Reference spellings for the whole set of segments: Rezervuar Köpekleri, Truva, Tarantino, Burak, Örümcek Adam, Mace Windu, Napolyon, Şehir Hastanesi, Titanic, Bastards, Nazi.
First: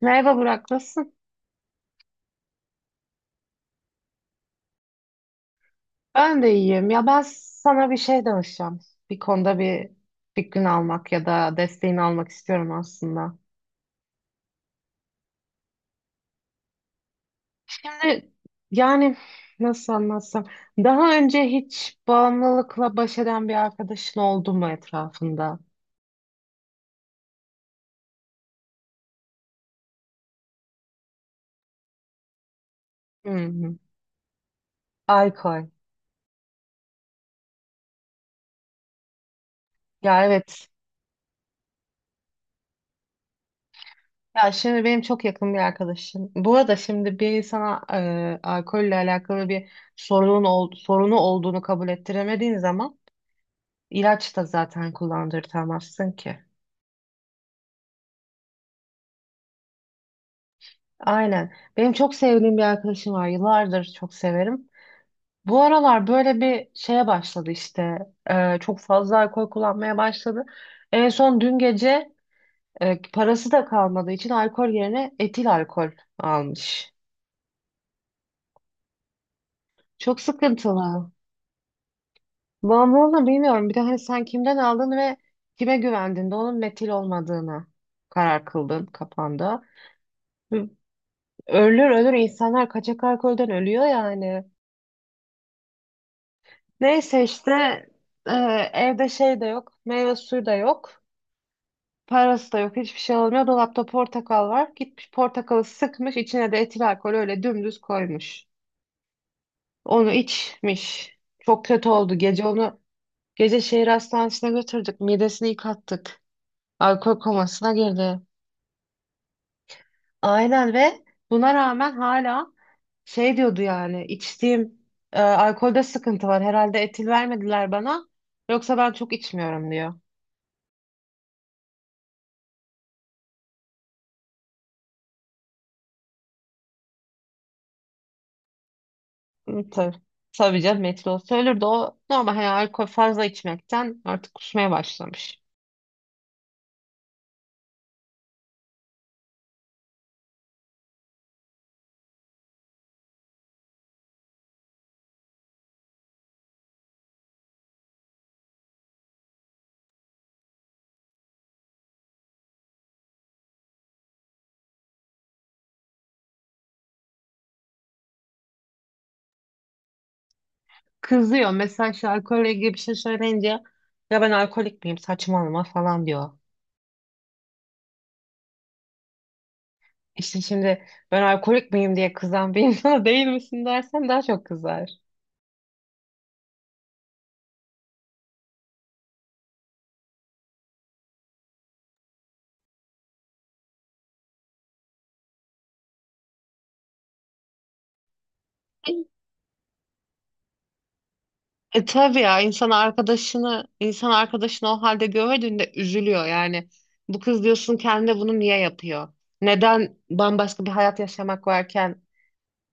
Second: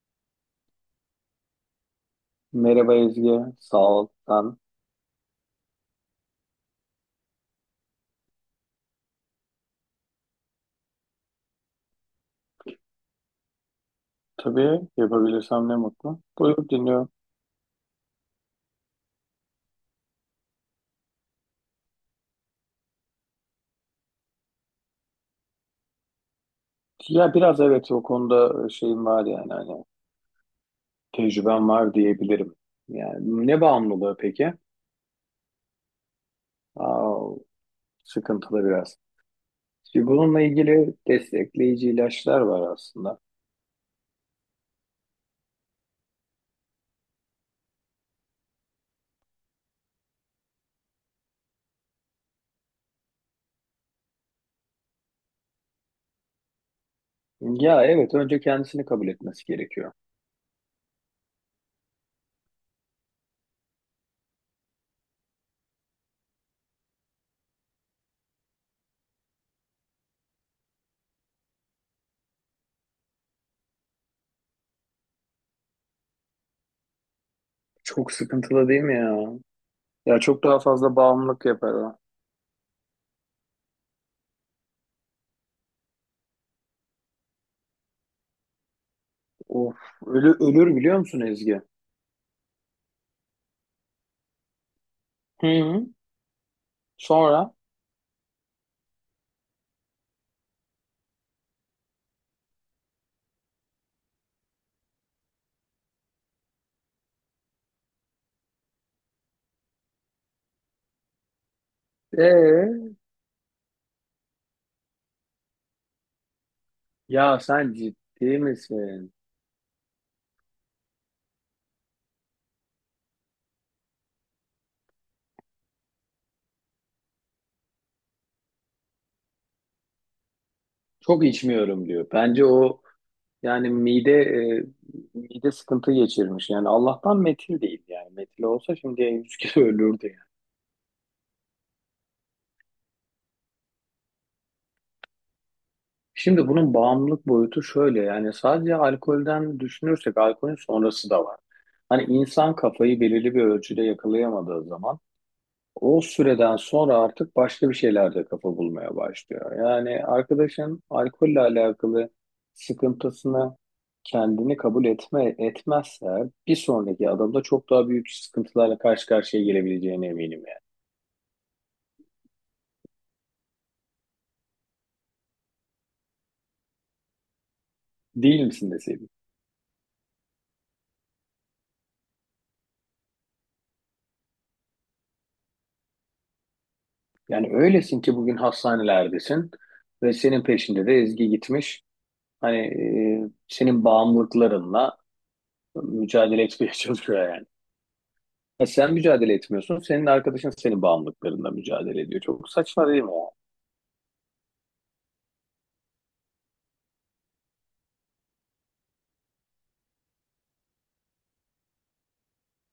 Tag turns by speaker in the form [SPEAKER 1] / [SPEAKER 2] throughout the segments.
[SPEAKER 1] Merhaba Burak, nasılsın?
[SPEAKER 2] Merhaba Ezgi, sağ ol. Ben
[SPEAKER 1] Ben de iyiyim. Ya ben sana bir şey danışacağım. Bir konuda fikrini almak ya da desteğini almak istiyorum aslında.
[SPEAKER 2] tabii yapabilirsem ne mutlu. Buyur dinliyorum.
[SPEAKER 1] Şimdi, yani, nasıl anlatsam, daha önce hiç bağımlılıkla baş eden bir arkadaşın oldu mu etrafında?
[SPEAKER 2] Ya biraz evet o konuda şeyim var yani hani tecrübem var diyebilirim.
[SPEAKER 1] Hı
[SPEAKER 2] Yani ne
[SPEAKER 1] hı.
[SPEAKER 2] bağımlılığı peki?
[SPEAKER 1] Alkol.
[SPEAKER 2] Aa, sıkıntılı biraz. Şimdi
[SPEAKER 1] Ya
[SPEAKER 2] bununla
[SPEAKER 1] evet.
[SPEAKER 2] ilgili destekleyici ilaçlar var aslında.
[SPEAKER 1] Ya şimdi benim çok yakın bir arkadaşım. Bu arada şimdi bir insana alkolle alakalı bir sorunu olduğunu kabul ettiremediğin zaman İlaç da zaten kullandırtamazsın ki.
[SPEAKER 2] Ya evet, önce kendisini kabul etmesi gerekiyor.
[SPEAKER 1] Aynen. Benim çok sevdiğim bir arkadaşım var. Yıllardır çok severim. Bu aralar böyle bir şeye başladı işte. Çok fazla alkol kullanmaya başladı. En son dün gece parası da kalmadığı için alkol yerine etil alkol almış.
[SPEAKER 2] Çok sıkıntılı değil mi ya? Ya
[SPEAKER 1] Çok
[SPEAKER 2] çok daha fazla
[SPEAKER 1] sıkıntılı.
[SPEAKER 2] bağımlılık yapar o.
[SPEAKER 1] Bağımlılığını bilmiyorum. Bir de hani sen kimden aldın ve kime güvendin de onun metil olmadığını karar kıldın kafanda.
[SPEAKER 2] Of, ölür biliyor musun Ezgi?
[SPEAKER 1] Ölür, ölür, insanlar kaçak alkolden ölüyor yani.
[SPEAKER 2] Hı hı.
[SPEAKER 1] Neyse işte,
[SPEAKER 2] Sonra?
[SPEAKER 1] e, evde şey de yok. Meyve suyu da yok. Parası da yok. Hiçbir şey olmuyor. Dolapta portakal var. Gitmiş portakalı sıkmış. İçine de etil alkol öyle dümdüz koymuş. Onu içmiş. Çok kötü oldu.
[SPEAKER 2] Ee?
[SPEAKER 1] Gece şehir hastanesine götürdük. Midesini yıkattık. Alkol
[SPEAKER 2] Ya
[SPEAKER 1] komasına
[SPEAKER 2] sen
[SPEAKER 1] girdi.
[SPEAKER 2] ciddi misin?
[SPEAKER 1] Aynen. Ve buna rağmen hala şey diyordu, yani içtiğim alkolde sıkıntı var. Herhalde etil vermediler bana. Yoksa ben çok içmiyorum diyor.
[SPEAKER 2] Çok içmiyorum diyor. Bence o yani mide sıkıntı geçirmiş. Yani Allah'tan metil değil yani. Metil olsa şimdiye 100 kilo
[SPEAKER 1] Hı, tabii.
[SPEAKER 2] ölürdü yani.
[SPEAKER 1] Tabii canım, etil olsa ölürdü. O normal, hani alkol fazla içmekten artık kusmaya başlamış.
[SPEAKER 2] Şimdi bunun bağımlılık boyutu şöyle yani sadece alkolden düşünürsek alkolün sonrası da var. Hani insan kafayı belirli bir ölçüde yakalayamadığı zaman o süreden sonra artık başka bir şeylerde kafa bulmaya başlıyor. Yani arkadaşın alkolle alakalı sıkıntısını kendini kabul etmezse bir sonraki adımda çok daha büyük sıkıntılarla karşı karşıya gelebileceğine eminim yani.
[SPEAKER 1] Kızıyor. Mesela işte alkolle ilgili bir şey söyleyince ya ben alkolik miyim, saçmalama falan diyor.
[SPEAKER 2] Değil misin deseydim.
[SPEAKER 1] İşte şimdi ben alkolik miyim diye kızan bir insana değil misin dersen daha çok kızar.
[SPEAKER 2] Yani öylesin ki bugün hastanelerdesin ve senin peşinde de Ezgi gitmiş. Hani senin bağımlılıklarınla mücadele etmeye çalışıyor yani. Ya sen mücadele etmiyorsun. Senin arkadaşın senin bağımlılıklarında
[SPEAKER 1] E
[SPEAKER 2] mücadele
[SPEAKER 1] tabii
[SPEAKER 2] ediyor.
[SPEAKER 1] ya,
[SPEAKER 2] Çok
[SPEAKER 1] insan
[SPEAKER 2] saçma değil mi ya?
[SPEAKER 1] arkadaşını insan arkadaşını o halde gördüğünde üzülüyor yani. Bu kız, diyorsun, kendine bunu niye yapıyor? Neden bambaşka bir hayat yaşamak varken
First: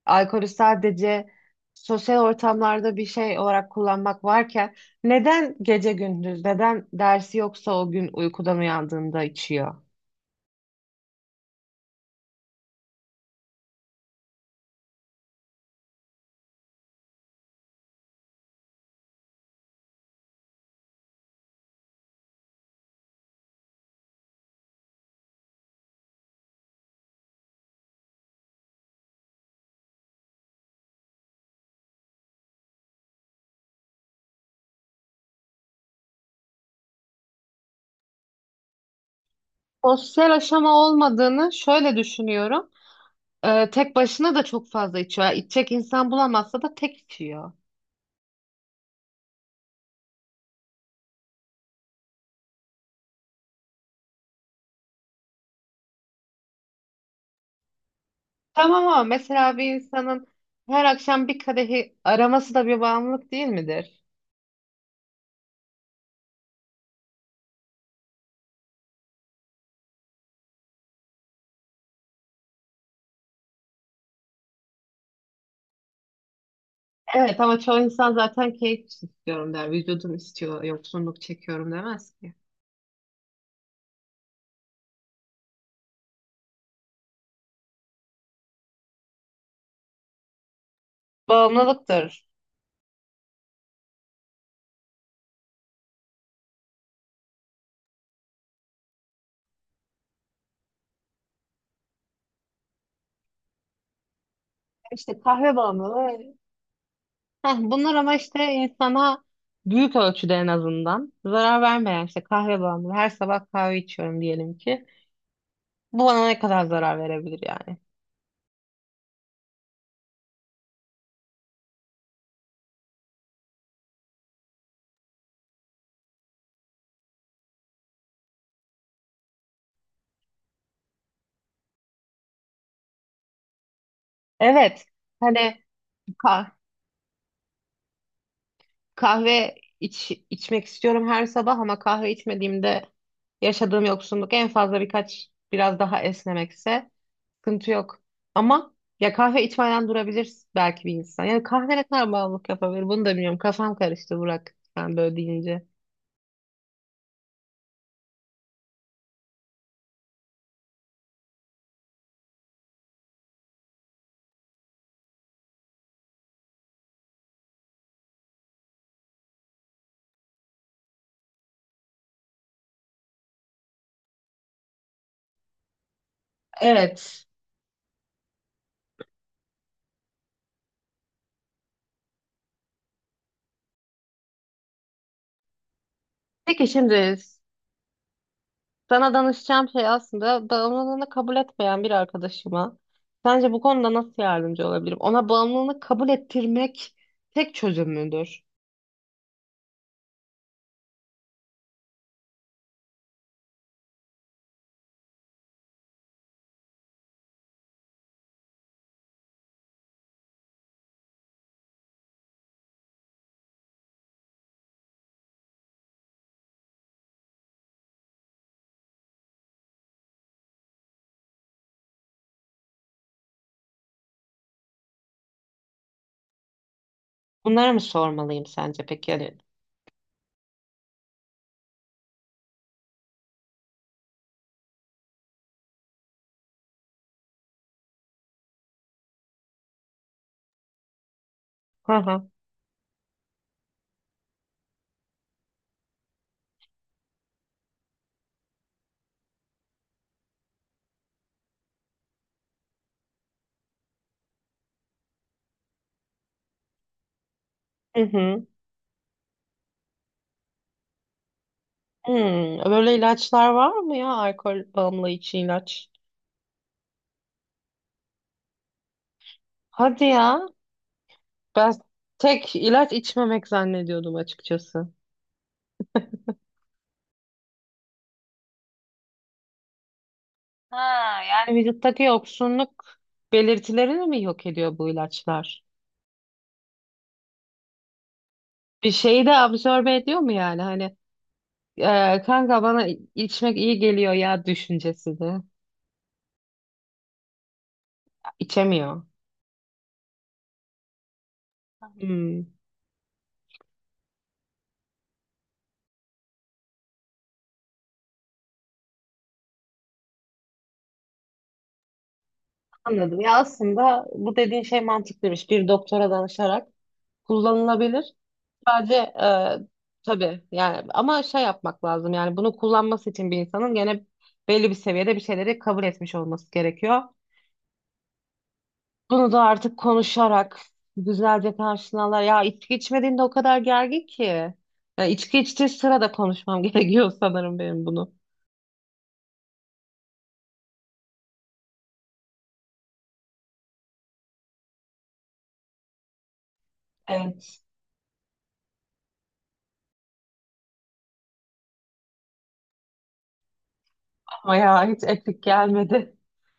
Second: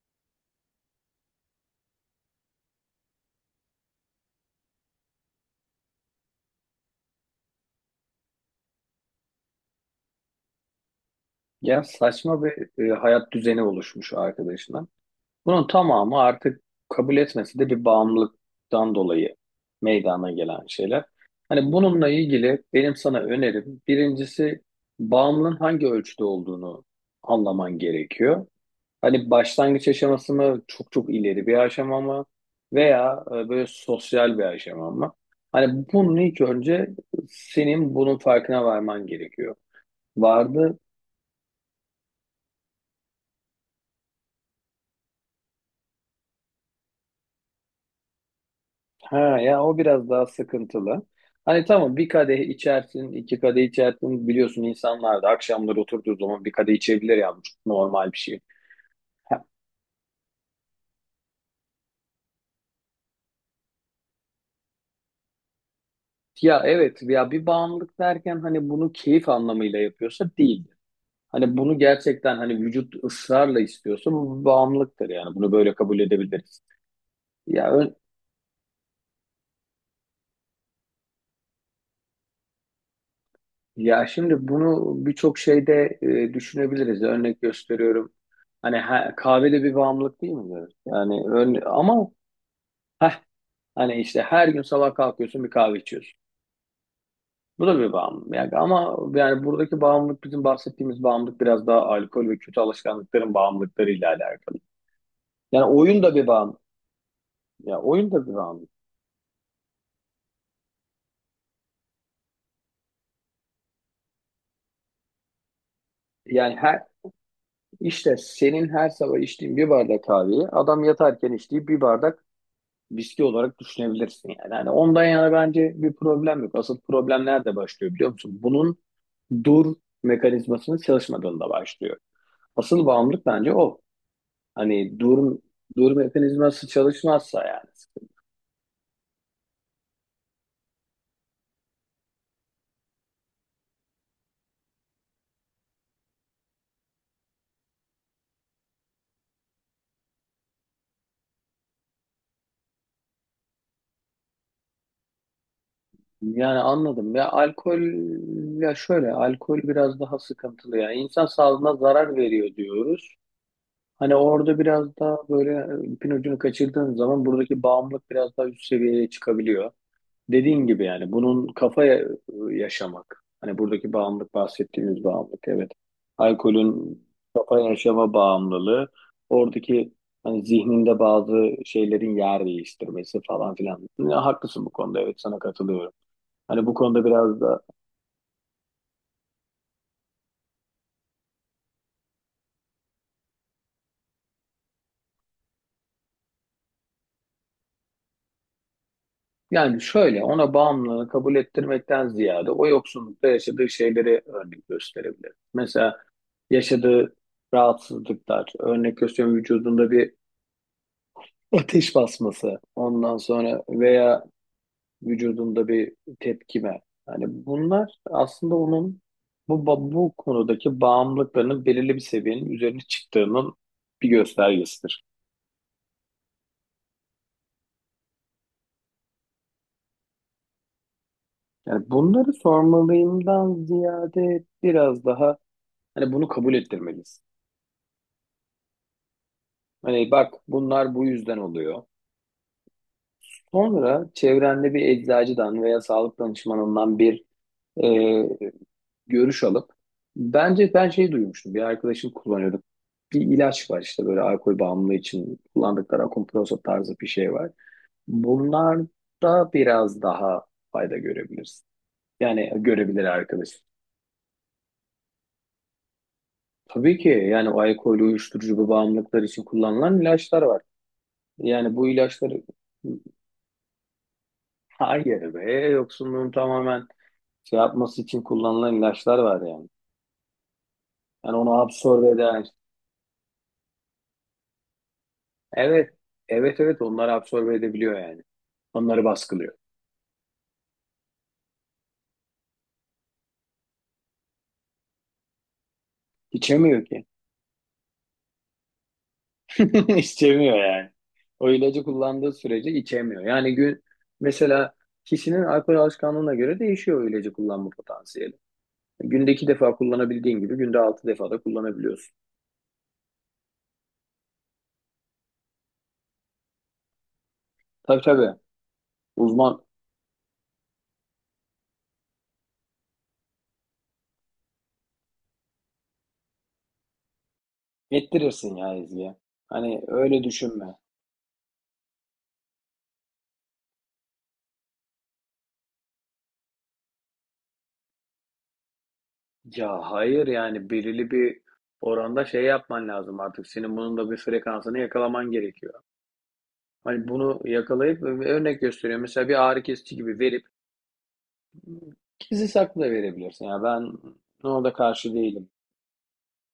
[SPEAKER 1] alkolü sadece sosyal ortamlarda bir şey olarak kullanmak varken neden gece gündüz, neden dersi, yoksa o gün uykudan uyandığında içiyor?
[SPEAKER 2] Ya saçma bir hayat düzeni oluşmuş arkadaşına. Bunun tamamı artık kabul etmesi de bir bağımlılıktan dolayı meydana gelen şeyler. Hani bununla ilgili benim sana önerim birincisi bağımlılığın hangi ölçüde olduğunu anlaman gerekiyor. Hani başlangıç aşaması mı, çok çok ileri bir aşama mı, veya böyle sosyal bir aşama mı? Hani bunun ilk önce senin bunun farkına varman gerekiyor.
[SPEAKER 1] Sosyal aşama
[SPEAKER 2] Vardı.
[SPEAKER 1] olmadığını şöyle düşünüyorum. Tek başına da çok fazla içiyor. Yani İçecek insan bulamazsa da tek içiyor.
[SPEAKER 2] Ha ya, o biraz daha sıkıntılı. Hani tamam bir kadeh içersin, iki kadeh içersin. Biliyorsun insanlar da akşamları oturduğu zaman bir kadeh içebilir ya, bu çok normal bir şey.
[SPEAKER 1] Tamam, ama
[SPEAKER 2] Ha,
[SPEAKER 1] mesela bir insanın her akşam bir kadehi araması da bir bağımlılık değil midir?
[SPEAKER 2] ya evet ya, bir bağımlılık derken hani bunu keyif anlamıyla yapıyorsa değil. Hani bunu gerçekten hani vücut ısrarla istiyorsa bu bir bağımlılıktır yani. Bunu böyle kabul edebiliriz.
[SPEAKER 1] Evet, ama
[SPEAKER 2] Ya
[SPEAKER 1] çoğu
[SPEAKER 2] ön-
[SPEAKER 1] insan zaten keyif için istiyorum der. Vücudum istiyor, yoksunluk çekiyorum demez ki.
[SPEAKER 2] Ya şimdi bunu birçok şeyde düşünebiliriz. Örnek gösteriyorum. Hani ha, kahve de bir bağımlılık değil mi? Evet. Yani ön, ama
[SPEAKER 1] Bağımlılıktır.
[SPEAKER 2] heh, hani işte her gün sabah kalkıyorsun, bir kahve içiyorsun. Bu da bir bağımlılık. Yani ama yani buradaki bağımlılık, bizim bahsettiğimiz bağımlılık, biraz daha alkol ve kötü alışkanlıkların bağımlılıklarıyla alakalı.
[SPEAKER 1] İşte kahve
[SPEAKER 2] Yani oyun
[SPEAKER 1] bağımlılığı.
[SPEAKER 2] da bir bağımlılık.
[SPEAKER 1] Heh,
[SPEAKER 2] Ya
[SPEAKER 1] bunlar ama
[SPEAKER 2] oyun da bir
[SPEAKER 1] işte
[SPEAKER 2] bağımlılık.
[SPEAKER 1] insana büyük ölçüde en azından zarar vermeyen işte kahve bağımlılığı. Her sabah kahve içiyorum diyelim ki. Bu bana ne
[SPEAKER 2] Yani
[SPEAKER 1] kadar
[SPEAKER 2] her,
[SPEAKER 1] zarar verebilir yani?
[SPEAKER 2] İşte senin her sabah içtiğin bir bardak kahveyi adam yatarken içtiği bir bardak viski olarak düşünebilirsin yani. Yani ondan yana bence bir problem yok. Asıl problem nerede başlıyor biliyor musun? Bunun dur mekanizmasının çalışmadığında başlıyor. Asıl bağımlılık bence o.
[SPEAKER 1] Evet.
[SPEAKER 2] Hani dur
[SPEAKER 1] Hani
[SPEAKER 2] dur mekanizması çalışmazsa yani.
[SPEAKER 1] kahve içmek istiyorum her sabah, ama kahve içmediğimde yaşadığım yoksunluk en fazla birkaç biraz daha esnemekse sıkıntı yok. Ama ya kahve içmeden durabilir belki bir insan. Yani kahve ne kadar bağımlılık yapabilir bunu da bilmiyorum. Kafam karıştı Burak sen böyle deyince.
[SPEAKER 2] Yani anladım ya, alkol ya şöyle, alkol biraz daha sıkıntılı ya. İnsan sağlığına zarar veriyor diyoruz. Hani orada biraz daha böyle ipin ucunu kaçırdığın zaman buradaki bağımlılık biraz daha üst seviyeye çıkabiliyor. Dediğin gibi yani bunun kafaya yaşamak. Hani buradaki bağımlılık, bahsettiğimiz bağımlılık evet. Alkolün
[SPEAKER 1] Evet.
[SPEAKER 2] kafa yaşama bağımlılığı. Oradaki hani zihninde bazı şeylerin yer değiştirmesi falan filan. Ya, haklısın bu konuda, evet sana katılıyorum.
[SPEAKER 1] Peki
[SPEAKER 2] Hani bu konuda
[SPEAKER 1] şimdi
[SPEAKER 2] biraz da
[SPEAKER 1] sana danışacağım şey aslında, bağımlılığını kabul etmeyen bir arkadaşıma sence bu konuda nasıl yardımcı olabilirim? Ona bağımlılığını kabul ettirmek tek çözüm müdür?
[SPEAKER 2] yani şöyle, ona bağımlılığı kabul ettirmekten ziyade o yoksunlukta yaşadığı şeyleri örnek gösterebilir. Mesela yaşadığı rahatsızlıklar, örnek gösteriyorum, vücudunda bir ateş basması, ondan sonra veya vücudunda bir tepkime. Yani bunlar aslında onun bu konudaki bağımlılıklarının belirli bir seviyenin üzerine çıktığının bir göstergesidir.
[SPEAKER 1] Bunlara mı sormalıyım sence peki? Yani,
[SPEAKER 2] Yani bunları sormalıyımdan ziyade biraz daha hani bunu kabul ettirmeliyiz. Hani bak, bunlar bu yüzden oluyor.
[SPEAKER 1] hı hı.
[SPEAKER 2] Sonra çevrende bir eczacıdan veya sağlık danışmanından bir e, görüş alıp bence, ben şey duymuştum. Bir arkadaşım kullanıyordu. Bir ilaç var işte böyle alkol bağımlılığı için kullandıkları, Akomproso tarzı bir şey var.
[SPEAKER 1] Hı hı.
[SPEAKER 2] Bunlar da biraz daha fayda görebiliriz. Yani
[SPEAKER 1] Hmm, böyle
[SPEAKER 2] görebilir
[SPEAKER 1] ilaçlar
[SPEAKER 2] arkadaşım.
[SPEAKER 1] var mı ya? Alkol bağımlı için ilaç.
[SPEAKER 2] Tabii ki yani o alkol, uyuşturucu, bu bağımlılıklar için
[SPEAKER 1] Hadi
[SPEAKER 2] kullanılan ilaçlar
[SPEAKER 1] ya.
[SPEAKER 2] var.
[SPEAKER 1] Ben
[SPEAKER 2] Yani bu ilaçları
[SPEAKER 1] tek ilaç içmemek zannediyordum açıkçası.
[SPEAKER 2] hayır be, yoksunluğun tamamen şey yapması için kullanılan ilaçlar var yani.
[SPEAKER 1] Ha,
[SPEAKER 2] Yani onu
[SPEAKER 1] yani vücuttaki
[SPEAKER 2] absorbe eder.
[SPEAKER 1] yoksunluk belirtilerini mi yok ediyor bu ilaçlar?
[SPEAKER 2] Evet. Evet evet, onlar absorbe edebiliyor yani.
[SPEAKER 1] Bir
[SPEAKER 2] Onları
[SPEAKER 1] şeyi de
[SPEAKER 2] baskılıyor.
[SPEAKER 1] absorbe ediyor mu yani? Hani, kanka bana içmek iyi geliyor ya düşüncesi de.
[SPEAKER 2] İçemiyor ki.
[SPEAKER 1] İçemiyor.
[SPEAKER 2] İçemiyor yani. O ilacı kullandığı
[SPEAKER 1] Hmm,
[SPEAKER 2] sürece içemiyor. Yani gün mesela, kişinin alkol alışkanlığına göre değişiyor o ilacı kullanma potansiyeli. Günde iki defa kullanabildiğin gibi günde altı defa da kullanabiliyorsun.
[SPEAKER 1] anladım. Ya aslında bu dediğin şey mantıklıymış. Bir doktora danışarak
[SPEAKER 2] Tabii
[SPEAKER 1] kullanılabilir.
[SPEAKER 2] tabii.
[SPEAKER 1] Sadece
[SPEAKER 2] Uzman
[SPEAKER 1] tabii yani, ama şey yapmak lazım yani, bunu kullanması için bir insanın gene belli bir seviyede bir şeyleri kabul etmiş olması gerekiyor.
[SPEAKER 2] ettirirsin ya izleye.
[SPEAKER 1] Bunu da artık
[SPEAKER 2] Hani öyle
[SPEAKER 1] konuşarak
[SPEAKER 2] düşünme.
[SPEAKER 1] güzelce karşılarlar. Ya içki içmediğinde o kadar gergin ki. Ya içki içtiği sırada konuşmam gerekiyor sanırım benim bunu.
[SPEAKER 2] Ya hayır, yani belirli bir oranda şey yapman lazım artık. Senin bunun da bir frekansını yakalaman gerekiyor. Hani bunu
[SPEAKER 1] Evet.
[SPEAKER 2] yakalayıp örnek gösteriyorum. Mesela bir ağrı kesici gibi verip gizli saklı da verebilirsin. Ya ben
[SPEAKER 1] Ama
[SPEAKER 2] ona da
[SPEAKER 1] ya hiç
[SPEAKER 2] karşı
[SPEAKER 1] etik
[SPEAKER 2] değilim.
[SPEAKER 1] gelmedi.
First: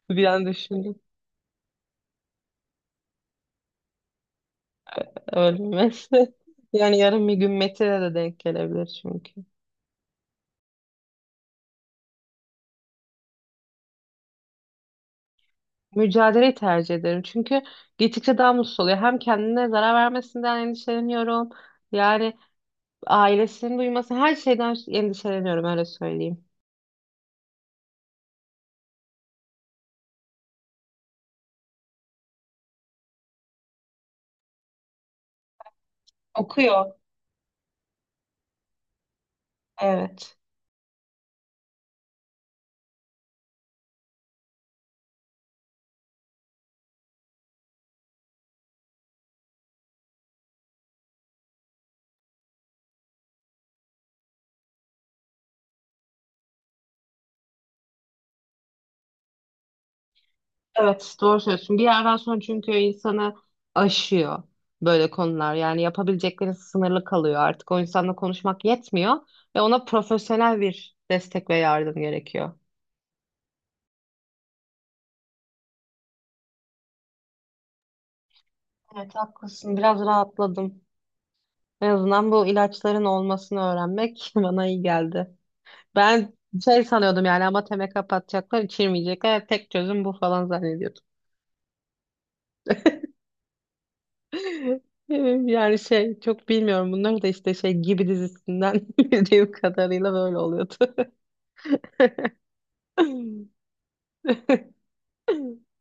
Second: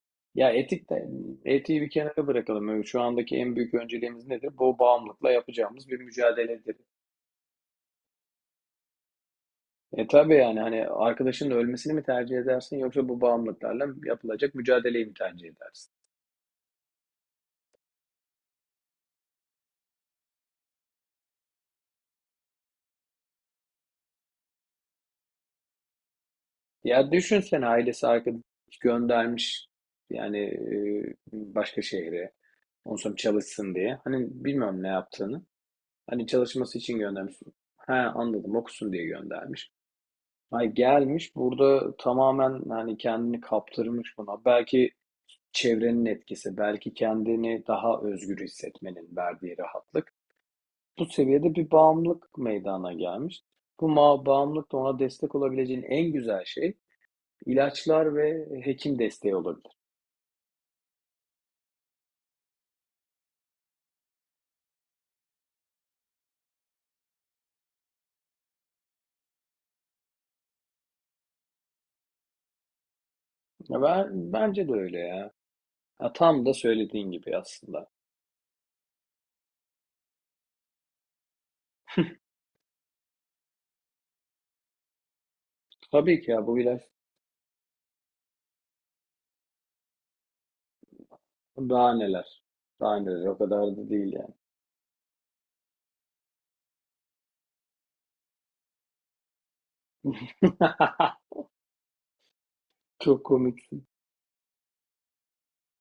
[SPEAKER 1] Bir an
[SPEAKER 2] Ya etik
[SPEAKER 1] düşündüm.
[SPEAKER 2] de, etiği bir kenara bırakalım. Şu andaki en büyük önceliğimiz nedir? Bu bağımlılıkla yapacağımız bir
[SPEAKER 1] Ölmesi.
[SPEAKER 2] mücadeledir.
[SPEAKER 1] Yani yarın bir gün Metin'e de denk gelebilir çünkü.
[SPEAKER 2] E tabii yani, hani arkadaşının ölmesini mi tercih edersin yoksa bu bağımlılıklarla yapılacak mücadeleyi mi tercih edersin?
[SPEAKER 1] Mücadeleyi tercih ederim. Çünkü gittikçe daha mutsuz oluyor. Hem kendine zarar vermesinden endişeleniyorum. Yani ailesinin duyması, her şeyden endişeleniyorum öyle söyleyeyim.
[SPEAKER 2] Ya düşünsene, ailesi arkadaş göndermiş yani başka şehre. Ondan sonra çalışsın diye. Hani bilmiyorum ne yaptığını. Hani çalışması
[SPEAKER 1] Okuyor.
[SPEAKER 2] için göndermiş. He anladım, okusun diye göndermiş.
[SPEAKER 1] Evet.
[SPEAKER 2] Ay gelmiş burada tamamen hani kendini kaptırmış buna. Belki çevrenin etkisi, belki kendini daha özgür hissetmenin verdiği rahatlık. Bu seviyede bir bağımlılık meydana gelmiş. Bağımlılık da ona destek olabileceğin en güzel şey, İlaçlar ve hekim desteği olabilir.
[SPEAKER 1] Evet doğru söylüyorsun. Bir yerden sonra çünkü insanı aşıyor böyle konular. Yani yapabilecekleri sınırlı kalıyor. Artık o insanla konuşmak yetmiyor ve ona profesyonel bir destek ve yardım gerekiyor.
[SPEAKER 2] Ya ben, bence de öyle ya. Ya tam da söylediğin gibi aslında.
[SPEAKER 1] Evet haklısın. Biraz rahatladım. En azından bu ilaçların olmasını öğrenmek bana iyi geldi.
[SPEAKER 2] Tabii ki
[SPEAKER 1] Ben
[SPEAKER 2] ya bu ilaç,
[SPEAKER 1] şey sanıyordum yani, ama teme kapatacaklar, içirmeyecekler. Tek çözüm bu falan zannediyordum.
[SPEAKER 2] daha neler. Daha neler, o kadar da değil yani.
[SPEAKER 1] Yani şey, çok bilmiyorum bunları, da işte şey gibi dizisinden bildiğim kadarıyla böyle oluyordu.
[SPEAKER 2] Çok komik.